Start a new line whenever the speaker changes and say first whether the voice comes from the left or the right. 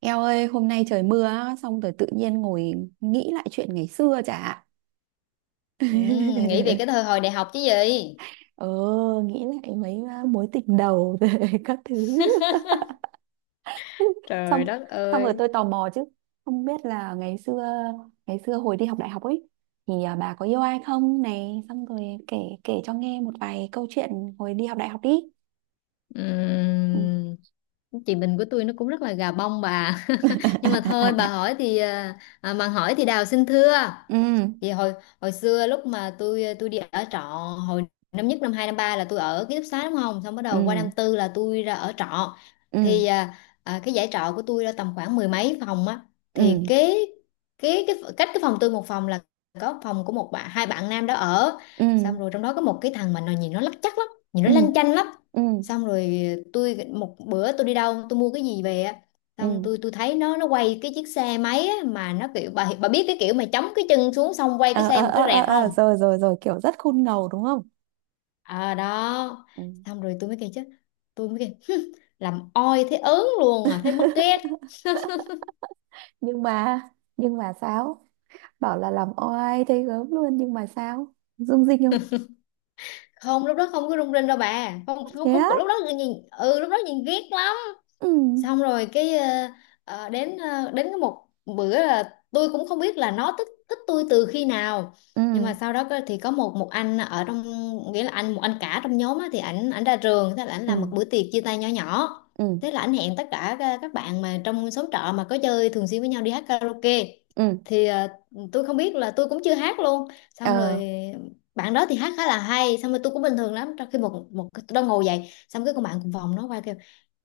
right: Eo ơi, hôm nay trời mưa á, xong rồi tự nhiên ngồi nghĩ lại chuyện ngày xưa chả.
left: Ừ, nghĩ về cái thời hồi đại học chứ gì?
right: Ờ, nghĩ lại mấy mối tình đầu rồi, các thứ. Xong,
left: Trời đất
right: xong rồi
left: ơi.
right: tôi tò mò chứ. Không biết là ngày xưa, hồi đi học đại học ấy, thì bà có yêu ai không này, xong rồi kể kể cho nghe một vài câu chuyện hồi đi học đại học đi. Ừ.
left: Ừm, chị Bình của tôi nó cũng rất là gà bông bà, nhưng mà thôi bà hỏi thì mà hỏi thì Đào xin thưa.
right: Ừ
left: Thì hồi hồi xưa lúc mà tôi đi ở trọ hồi năm nhất, năm 2, năm 3 là tôi ở ký túc xá, đúng không, xong bắt
right: ừ
left: đầu qua năm 4 là tôi ra ở trọ.
right: ừ
left: Thì cái dãy trọ của tôi là tầm khoảng mười mấy phòng á. thì
right: ừ
left: kế kế cái cách cái phòng tôi một phòng là có phòng của một bạn, hai bạn nam đó ở.
right: ừ
left: Xong rồi trong đó có một cái thằng mà nó nhìn nó lắc chắc lắm, nhìn
right: ừ
left: nó lanh chanh lắm.
right: ừ ừ
left: Xong rồi tôi một bữa tôi đi đâu tôi mua cái gì về á, xong
right: ừ.
left: tôi thấy nó quay cái chiếc xe máy á, mà nó kiểu bà biết cái kiểu mà chống cái chân xuống xong quay cái
right: Ờ ờ
left: xe một
right: ờ
left: cái
right: ờ
left: rẹt
right: ờ,
left: không.
right: rồi rồi rồi, kiểu rất khôn ngầu đúng không.
left: À đó.
right: Ừ.
left: Xong rồi tôi mới kêu chứ, tôi mới kêu "Hứ, làm oi thấy ớn luôn à, thấy mất ghét."
right: nhưng mà nhưng mà sao bảo là làm oai thấy gớm luôn nhưng mà sao dung dinh không?
left: Không, lúc đó không có rung rinh đâu bà, không không,
right: Thế
left: không
right: á.
left: lúc đó nhìn, ừ, lúc đó nhìn ghét lắm.
right: Ừ
left: Xong rồi cái ờ, ờ, đến cái một bữa là tôi cũng không biết là nó thích thích tôi từ khi nào. Nhưng
right: ừ
left: mà sau đó thì có một một anh ở trong, nghĩa là anh một anh cả trong nhóm á, thì ảnh ảnh ra trường, thế là ảnh làm một
right: ừ
left: bữa tiệc chia tay nhỏ nhỏ.
right: ừ
left: Thế là ảnh hẹn tất cả các bạn mà trong xóm trọ mà có chơi thường xuyên với nhau đi hát karaoke.
right: ừ
left: thì ờ, tôi không biết là tôi cũng chưa hát luôn. Xong
right: ờ
left: rồi bạn đó thì hát khá là hay, xong rồi tôi cũng bình thường lắm, trong khi một một tôi đang ngồi dậy xong cái con bạn cùng phòng nó quay kêu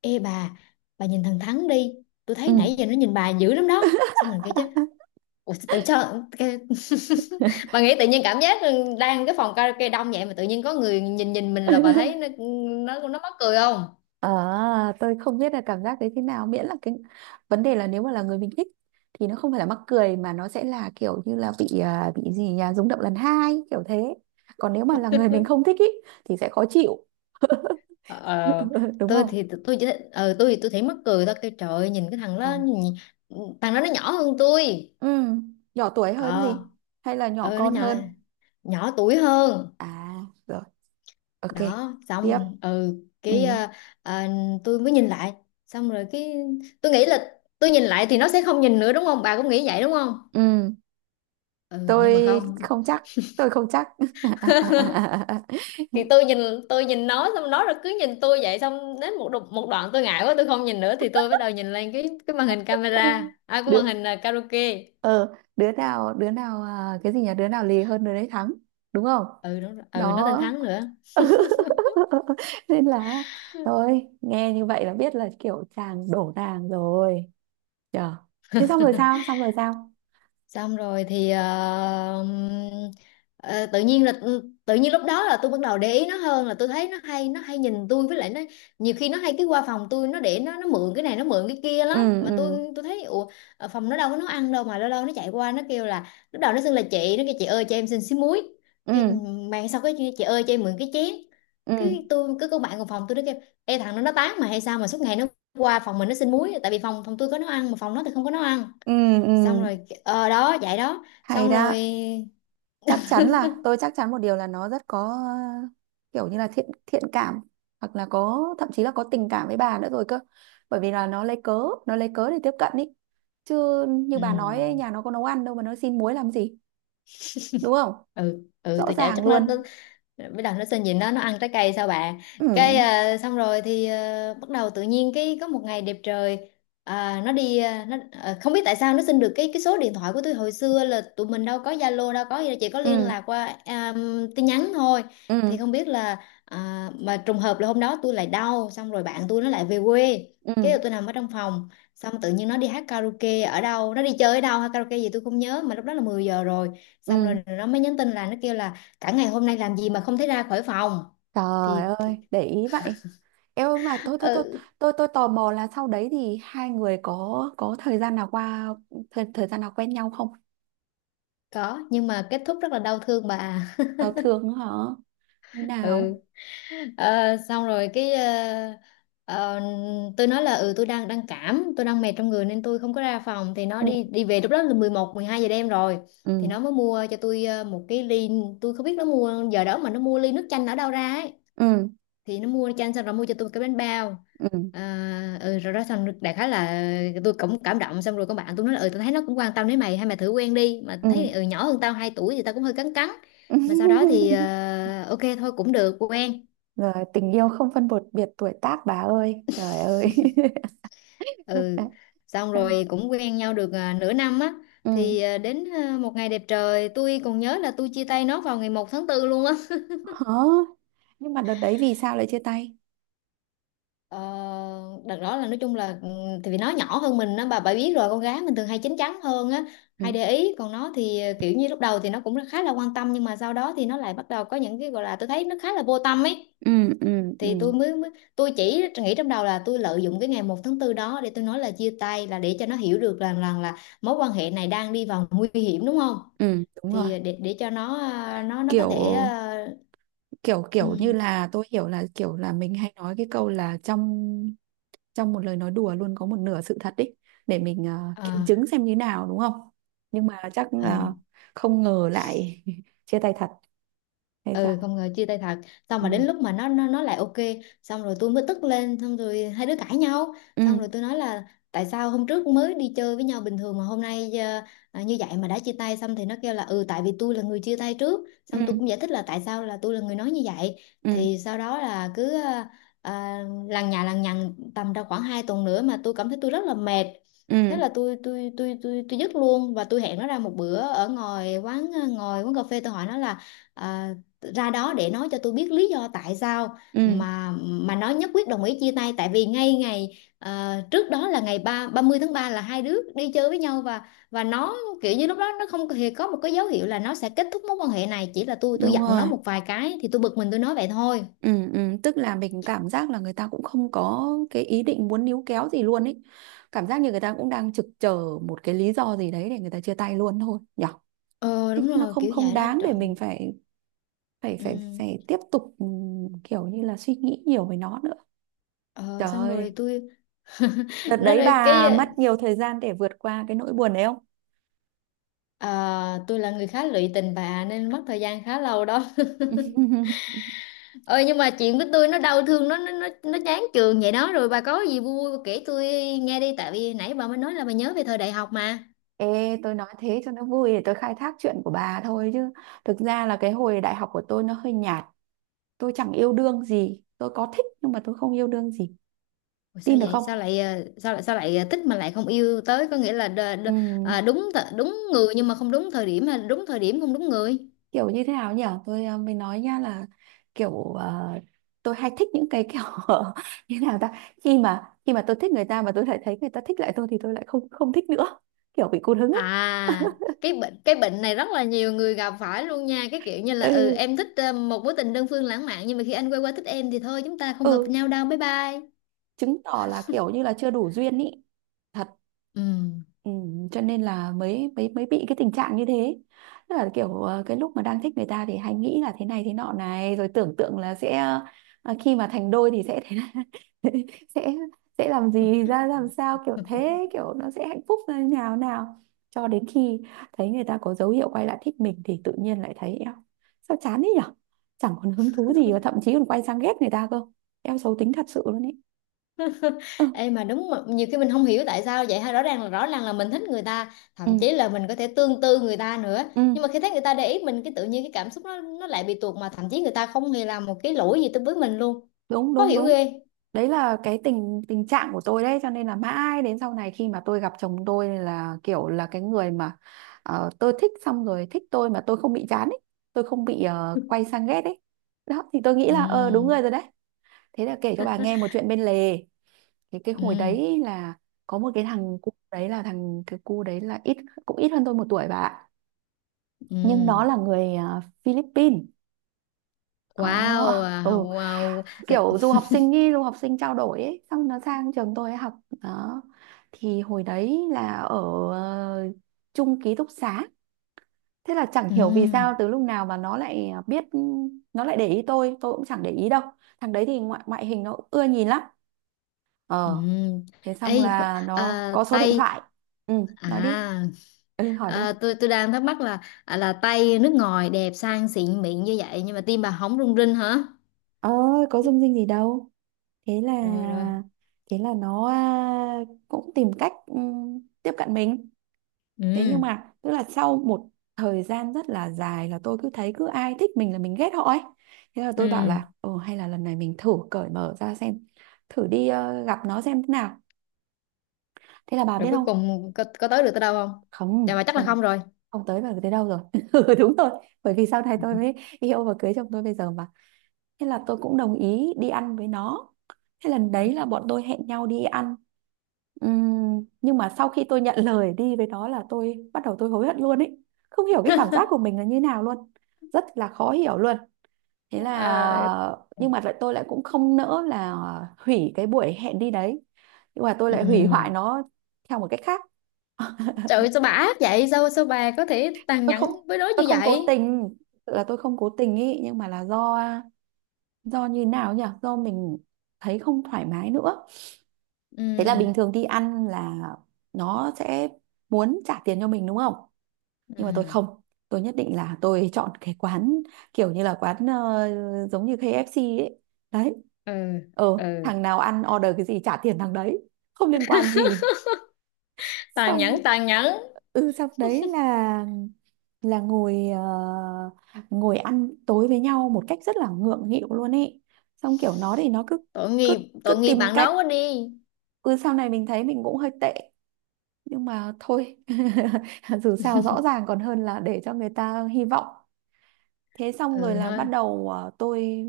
left: "Ê bà nhìn thằng Thắng đi. Tôi
right: ừ.
left: thấy nãy giờ nó nhìn bà dữ lắm đó." Xong mình kêu chứ, "Ủa, tự cho cái..." Bà nghĩ tự nhiên cảm giác đang cái phòng karaoke đông vậy mà tự nhiên có người nhìn nhìn mình là bà thấy nó mắc cười không?
right: Ờ, tôi không biết là cảm giác đấy thế nào, miễn là cái vấn đề là nếu mà là người mình thích thì nó không phải là mắc cười mà nó sẽ là kiểu như là bị gì nhà rung động lần hai kiểu thế. Còn nếu mà là người mình không thích ý, thì sẽ khó chịu.
left: Ờ, ờ,
right: Đúng
left: tôi
right: không?
left: thì tôi chỉ tôi thì tôi thấy mắc cười thôi, kêu trời ơi, nhìn cái thằng
right: Ừ.
left: đó thằng đó nó nhỏ hơn tôi.
right: Ừ, nhỏ tuổi hơn
left: Ờ,
right: gì hay là nhỏ
left: ờ nó
right: con
left: nhỏ
right: hơn?
left: nhỏ tuổi hơn.
right: À, rồi, ok,
left: Đó
right: tiếp.
left: xong ừ
right: Ừ
left: cái ờ, ờ, tôi mới nhìn lại, xong rồi cái tôi nghĩ là tôi nhìn lại thì nó sẽ không nhìn nữa, đúng không, bà cũng nghĩ vậy đúng không?
right: ừ,
left: Ừ, nhưng mà
right: tôi
left: không.
right: không chắc, tôi không chắc.
left: thì tôi nhìn tôi nhìn nó, xong nó rồi cứ nhìn tôi vậy, xong đến một một đoạn tôi ngại quá tôi không nhìn nữa thì tôi bắt đầu nhìn lên cái màn hình camera, à cái
right: Đứa,
left: màn hình karaoke.
right: ờ đứa nào, cái gì nhỉ, đứa nào lì hơn đứa đấy thắng, đúng không?
left: Ừ, đúng rồi. Ừ, nó tên
right: Đó.
left: Thắng nữa.
right: Nên là thôi, nghe như vậy là biết là kiểu chàng đổ nàng rồi nhờ. Thế xong rồi sao, xong rồi sao?
left: Xong rồi thì ờ, tự nhiên là tự nhiên lúc đó là tôi bắt đầu để ý nó hơn, là tôi thấy nó hay nhìn tôi, với lại nó nhiều khi nó hay cái qua phòng tôi nó để nó mượn cái này nó mượn cái kia
right: Ừ
left: lắm mà
right: ừ
left: tôi thấy ủa, ở phòng nó đâu có nấu ăn đâu mà lâu lâu nó chạy qua nó kêu là. Lúc đầu nó xưng là chị, nó kêu "Chị ơi cho em xin xí muối."
right: ừ
left: Cái mạng sau cái "Chị ơi cho em mượn cái chén."
right: ừ
left: Cái tôi cứ, cô bạn cùng phòng tôi nó kêu "Ê thằng nó tán mà hay sao mà suốt ngày nó qua phòng mình nó xin muối," tại vì phòng phòng tôi có nấu ăn mà phòng nó thì không có nấu ăn.
right: ừ ừ.
left: Xong rồi ờ đó vậy đó
right: Hay
left: xong
right: đó.
left: rồi.
right: Chắc chắn là tôi chắc chắn một điều là nó rất có, ờ, kiểu như là thiện thiện cảm, hoặc là có, thậm chí là có tình cảm với bà nữa rồi cơ, bởi vì là nó lấy cớ để tiếp cận ý. Chứ như bà nói ấy,
left: Ừ,
right: nhà nó có nấu ăn đâu mà nó xin muối làm gì, đúng không?
left: ừ, ừ
right: Rõ
left: tôi chạy
right: ràng
left: chắc nó
right: luôn.
left: bắt đầu nó xin, nhìn nó ăn trái cây sao bà.
right: Ừ
left: Xong rồi thì bắt đầu tự nhiên cái có một ngày đẹp trời, nó đi không biết tại sao nó xin được cái số điện thoại của tôi. Hồi xưa là tụi mình đâu có Zalo đâu có gì đâu, chỉ có
right: ừ
left: liên lạc qua tin nhắn thôi.
right: ừ
left: Thì không biết là mà trùng hợp là hôm đó tôi lại đau, xong rồi bạn tôi nó lại về quê, cái
right: ừ
left: tôi nằm ở trong phòng, xong tự nhiên nó đi hát karaoke ở đâu, nó đi chơi ở đâu hát karaoke gì tôi không nhớ, mà lúc đó là 10 giờ rồi. Xong rồi
right: ừ.
left: nó mới nhắn tin là, nó kêu là cả ngày hôm nay làm gì mà không thấy ra khỏi phòng.
right: Trời
left: Thì
right: ơi, để ý vậy. Em ơi, mà tôi tôi tôi
left: ừ,
right: tôi tôi tò mò là sau đấy thì hai người có thời gian nào qua, thời gian nào quen nhau không?
left: có nhưng mà kết thúc rất là đau thương bà à.
right: Giao thương hả? Như
left: Ừ.
right: nào?
left: Ờ, xong rồi ờ, tôi nói là ừ tôi đang đang cảm, tôi đang mệt trong người nên tôi không có ra phòng. Thì nó
right: Ừ
left: đi đi về lúc đó là 11, 12 giờ đêm rồi. Thì
right: ừ
left: nó mới mua cho tôi một cái ly, tôi không biết nó mua giờ đó mà nó mua ly nước chanh ở đâu ra ấy,
right: ừ
left: thì nó mua cho anh, xong rồi mua cho tôi cái bánh bao.
right: ừ
left: Rồi đó xong đại khái là tôi cũng cảm động, xong rồi con bạn tôi nói là ừ tôi thấy nó cũng quan tâm đến mày, hay mày thử quen đi. Mà
right: ừ.
left: thấy ừ nhỏ hơn tao 2 tuổi thì tao cũng hơi cắn cắn, mà sau đó thì ok thôi cũng được quen.
right: Rồi tình yêu không phân biệt biệt tuổi tác bà ơi. Trời ơi.
left: Ừ,
right: Đã-
left: xong
right: đã.
left: rồi cũng quen nhau được nửa năm á.
right: Ừ.
left: Thì đến một ngày đẹp trời tôi còn nhớ là tôi chia tay nó vào ngày 1 tháng 4 luôn á.
right: Hả? Nhưng mà đợt đấy vì sao lại chia tay?
left: Ờ, đợt đó là nói chung là ừ, thì vì nó nhỏ hơn mình á, bà biết rồi con gái mình thường hay chín chắn hơn á,
right: Ừ
left: hay để ý, còn nó thì kiểu như lúc đầu thì nó cũng khá là quan tâm, nhưng mà sau đó thì nó lại bắt đầu có những cái gọi là tôi thấy nó khá là vô tâm ấy.
right: ừ ừ ừ
left: Thì tôi mới, mới tôi chỉ nghĩ trong đầu là tôi lợi dụng cái ngày 1 tháng 4 đó để tôi nói là chia tay, là để cho nó hiểu được rằng rằng là mối quan hệ này đang đi vào nguy hiểm, đúng không.
right: ừ, đúng rồi.
left: Thì để cho nó nó có thể,
right: Kiểu kiểu kiểu như là, tôi hiểu là kiểu là mình hay nói cái câu là trong trong một lời nói đùa luôn có một nửa sự thật ý, để mình kiểm chứng xem như nào đúng không, nhưng mà chắc là
left: uh,
right: không ngờ lại chia tay thật hay
left: ừ
right: sao?
left: không ngờ chia tay thật. Xong mà
right: Ừ
left: đến lúc mà nó lại ok. Xong rồi tôi mới tức lên, xong rồi hai đứa cãi nhau.
right: ừ
left: Xong rồi tôi nói là tại sao hôm trước mới đi chơi với nhau bình thường mà hôm nay như vậy mà đã chia tay. Xong thì nó kêu là ừ tại vì tôi là người chia tay trước. Xong tôi cũng
right: ừ
left: giải thích là tại sao là tôi là người nói như vậy.
right: ừ
left: Thì sau đó là cứ à, lằng nhà lằng nhằng tầm đâu khoảng 2 tuần nữa mà tôi cảm thấy tôi rất là mệt.
right: ừ
left: Thế là tôi dứt luôn, và tôi hẹn nó ra một bữa ở ngoài quán, ngồi quán cà phê. Tôi hỏi nó là à, ra đó để nói cho tôi biết lý do tại sao
right: ừ,
left: mà nó nhất quyết đồng ý chia tay, tại vì ngay ngày trước đó là ngày ba 30 tháng 3 là hai đứa đi chơi với nhau, và nó kiểu như lúc đó nó không hề có một cái dấu hiệu là nó sẽ kết thúc mối quan hệ này, chỉ là tôi
right: đúng
left: giận nó
right: rồi.
left: một vài cái thì tôi bực mình tôi nói vậy thôi.
right: Ừ ừ, tức là mình cảm giác là người ta cũng không có cái ý định muốn níu kéo gì luôn ấy, cảm giác như người ta cũng đang trực chờ một cái lý do gì đấy để người ta chia tay luôn thôi nhở.
left: Ờ
right: Thế
left: đúng
right: nó
left: rồi,
right: không
left: kiểu
right: không
left: vậy đó,
right: đáng để
left: trời.
right: mình phải phải
left: Ừ.
right: phải phải tiếp tục, ừ, kiểu như là suy nghĩ nhiều về nó nữa.
left: Ờ,
right: Trời
left: xong rồi
right: ơi,
left: tôi
right: đợt
left: nói
right: đấy
left: rồi
right: bà mất nhiều thời gian để vượt qua cái nỗi buồn đấy không?
left: tôi là người khá lụy tình bà, nên mất thời gian khá lâu đó. Ơi nhưng mà chuyện của tôi nó đau thương, nó chán trường vậy đó. Rồi bà có gì vui vui kể tôi nghe đi, tại vì nãy bà mới nói là bà nhớ về thời đại học mà.
right: Ê, tôi nói thế cho nó vui để tôi khai thác chuyện của bà thôi chứ. Thực ra là cái hồi đại học của tôi nó hơi nhạt. Tôi chẳng yêu đương gì. Tôi có thích nhưng mà tôi không yêu đương gì.
left: Ủa sao
right: Tin được
left: vậy,
right: không?
left: sao lại thích mà lại không yêu tới, có nghĩa là đ, đ,
right: Ừm,
left: à, đúng đúng người nhưng mà không đúng thời điểm, hay là đúng thời điểm không đúng người?
right: kiểu như thế nào nhỉ? Tôi, mới nói nha là kiểu, tôi hay thích những cái kiểu như nào ta? Khi mà tôi thích người ta mà tôi lại thấy người ta thích lại tôi thì tôi lại không không thích nữa. Kiểu bị cụt hứng ấy.
left: À, cái bệnh này rất là nhiều người gặp phải luôn nha, cái kiểu như là ừ
right: Ừ
left: em thích một mối tình đơn phương lãng mạn nhưng mà khi anh quay qua thích em thì thôi chúng ta không hợp
right: ừ.
left: nhau đâu, bye bye.
right: Chứng tỏ là kiểu như là chưa đủ duyên ý, thật.
left: Ừ.
right: Ừ, cho nên là mới mới mới bị cái tình trạng như thế. Tức là kiểu, cái lúc mà đang thích người ta thì hay nghĩ là thế này thế nọ này, rồi tưởng tượng là sẽ, khi mà thành đôi thì sẽ thế này, sẽ làm gì ra làm sao, kiểu thế, kiểu nó sẽ hạnh phúc như nào nào, cho đến khi thấy người ta có dấu hiệu quay lại thích mình thì tự nhiên lại thấy eo, sao chán thế nhở, chẳng còn hứng thú gì, và thậm chí còn quay sang ghét người ta cơ. Eo, xấu tính thật sự luôn ấy. Ừ.
left: Ê mà đúng mà, nhiều khi mình không hiểu tại sao vậy ha, rõ ràng là mình thích người ta thậm
right: Ừ.
left: chí là mình có thể tương tư người ta nữa, nhưng
right: Ừ,
left: mà khi thấy người ta để ý mình cái tự nhiên cái cảm xúc nó lại bị tuột, mà thậm chí người ta không hề làm một cái lỗi gì tới với mình luôn.
right: đúng
left: Khó
right: đúng
left: hiểu
right: đúng.
left: ghê.
right: Đấy là cái tình tình trạng của tôi đấy, cho nên là mãi đến sau này khi mà tôi gặp chồng tôi là kiểu là cái người mà, tôi thích xong rồi thích tôi mà tôi không bị chán ấy, tôi không bị, quay sang ghét ấy. Đó thì tôi nghĩ
left: Ừ,
right: là đúng người rồi đấy. Thế là kể cho bà nghe một chuyện bên lề. Thì cái
left: ừ,
right: hồi đấy là có một cái thằng cái cu đấy là cũng ít hơn tôi một tuổi bà ạ. Nhưng nó
left: ừ,
right: là người, Philippines. Ờ,
left: wow,
right: ừ.
left: wow.
right: Kiểu du học sinh ý, du học sinh trao đổi ấy, xong nó sang trường tôi ấy học, đó. Thì hồi đấy là ở, ờ, chung ký túc xá. Thế là chẳng
left: Ừ.
right: hiểu vì sao từ lúc nào mà nó lại biết, nó lại để ý tôi cũng chẳng để ý đâu. Thằng đấy thì ngoại ngoại hình nó cũng ưa nhìn lắm.
left: Ừ,
right: Ờ, thế
left: ê,
right: xong là nó có số điện
left: Tây,
right: thoại. Ừ, nói đi.
left: à,
right: Ừ, hỏi đi.
left: à tôi đang thắc mắc là Tây nước ngoài đẹp sang xịn mịn như vậy nhưng mà tim bà không rung rinh hả?
right: Ờ, có dung dinh gì đâu. thế là
left: Rồi, rồi.
right: thế là nó, cũng tìm cách, tiếp cận mình. Thế nhưng
left: Ừ,
right: mà tức là sau một thời gian rất là dài là tôi cứ thấy cứ ai thích mình là mình ghét họ ấy. Thế là tôi bảo
left: ừ.
right: là ừ hay là lần này mình thử cởi mở ra xem, thử đi, gặp nó xem thế nào. Thế là bà
left: Rồi
right: biết
left: cuối
right: không?
left: cùng có tới được tới đâu không? Dạ
right: Không,
left: mà chắc là
right: không.
left: không rồi.
right: Không tới vào tới đâu rồi. Ừ, đúng rồi, bởi vì sau này tôi mới yêu và cưới chồng tôi bây giờ mà. Thế là tôi cũng đồng ý đi ăn với nó. Thế lần
left: Ừ.
right: đấy là bọn tôi hẹn nhau đi ăn. Nhưng mà sau khi tôi nhận lời đi với nó là tôi bắt đầu tôi hối hận luôn ấy. Không hiểu cái cảm giác của mình là như nào luôn. Rất là khó hiểu luôn. Thế
left: Ờ,
right: là, nhưng mà lại tôi lại cũng không nỡ là hủy cái buổi hẹn đi đấy. Nhưng mà tôi
left: ừ.
right: lại hủy hoại nó theo một cách khác.
left: Trời ơi, sao bà ác vậy, sao sao bà có thể tàn
right: Tôi không
left: nhẫn với nó
right: tôi
left: như
right: không cố
left: vậy?
right: tình, là tôi không cố tình ý, nhưng mà là do, như nào nhỉ? Do mình thấy không thoải mái nữa.
left: Ừ,
right: Thế là bình thường đi ăn là nó sẽ muốn trả tiền cho mình đúng không? Nhưng mà tôi
left: ừ,
right: không. Tôi nhất định là tôi chọn cái quán kiểu như là quán, giống như KFC ấy. Đấy.
left: ừ,
right: Ờ,
left: ừ.
right: thằng nào ăn order cái gì trả tiền thằng đấy. Không liên quan gì.
left: Tàn
right: Xong
left: nhẫn, tàn nhẫn.
right: xong đấy là ngồi, ngồi ăn tối với nhau một cách rất là ngượng nghịu luôn ấy. Xong kiểu nó thì nó cứ
left: Tội
right: cứ
left: nghiệp,
right: cứ
left: tội nghiệp
right: tìm
left: bạn
right: cách,
left: đó quá đi.
right: ừ, sau này mình thấy mình cũng hơi tệ, nhưng mà thôi, dù sao rõ ràng còn hơn là để cho người ta hy vọng. Thế xong rồi
left: Ừ
right: là bắt
left: nói.
right: đầu, tôi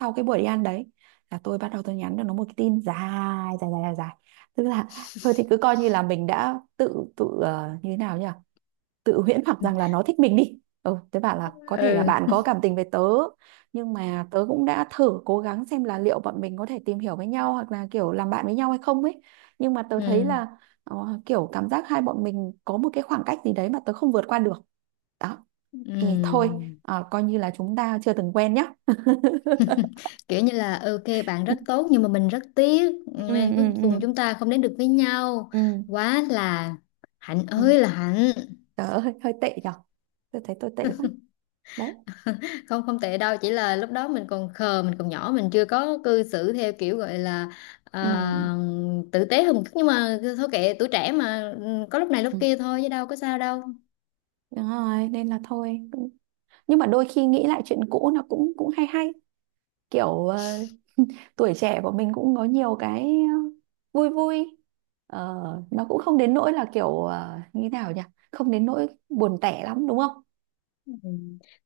right: sau cái buổi đi ăn đấy là tôi bắt đầu tôi nhắn cho nó một cái tin dài dài dài dài dài. Tức là thôi thì cứ coi như là mình đã tự tự, như thế nào nhỉ, tự huyễn hoặc rằng là nó thích mình đi, ừ tớ bảo là có thể là
left: Ừ,
right: bạn có cảm tình với tớ, nhưng mà tớ cũng đã thử cố gắng xem là liệu bọn mình có thể tìm hiểu với nhau hoặc là kiểu làm bạn với nhau hay không ấy, nhưng mà tớ
left: ừ,
right: thấy là, kiểu cảm giác hai bọn mình có một cái khoảng cách gì đấy mà tớ không vượt qua được, đó, thì thôi,
left: ừ.
right: coi như là chúng ta chưa từng quen nhá.
left: Kiểu như là ừ, ok bạn
right: Ừ
left: rất tốt nhưng mà mình rất tiếc
right: ừ
left: nên
right: ừ
left: cuối cùng
right: ừ
left: chúng ta không đến được với nhau.
right: ừ
left: Quá là hạnh
right: ừ.
left: ơi là hạnh.
right: Tớ hơi tệ nhở, tôi thấy tôi tệ quá đấy.
left: Không, không tệ đâu, chỉ là lúc đó mình còn khờ, mình còn nhỏ, mình chưa có cư xử theo kiểu gọi là ờ,
right: Ừ,
left: tử tế hơn một chút, nhưng mà thôi kệ tuổi trẻ mà, ừ, có lúc này lúc
right: ừ,
left: kia thôi chứ đâu có sao đâu.
right: đúng rồi nên là thôi, nhưng mà đôi khi nghĩ lại chuyện cũ nó cũng cũng hay hay, kiểu, tuổi trẻ của mình cũng có nhiều cái, ờ, vui vui. Ờ, nó cũng không đến nỗi là kiểu, như thế nào nhỉ, không đến nỗi buồn tẻ lắm đúng không?
left: Ừ.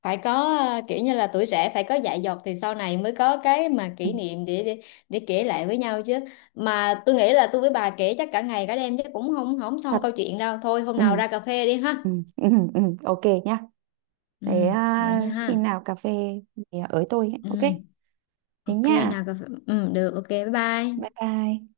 left: Phải có kiểu như là tuổi trẻ phải có dại dột thì sau này mới có cái mà
right: Ừ,
left: kỷ niệm để kể lại với nhau chứ. Mà tôi nghĩ là tôi với bà kể chắc cả ngày cả đêm chứ cũng không không xong
right: thật.
left: câu chuyện đâu, thôi hôm
right: Ừ,
left: nào ra cà phê đi ha.
right: ừ, ừ, ừ, ok nhá.
left: Ừ,
right: Thế,
left: vậy nha
right: khi
left: ha.
right: nào cà phê thì ới tôi nhé. Ok,
left: Ừ,
right: thế
left: ok
right: nha,
left: nào cà phê, ừ được, ok bye bye.
right: bye bye.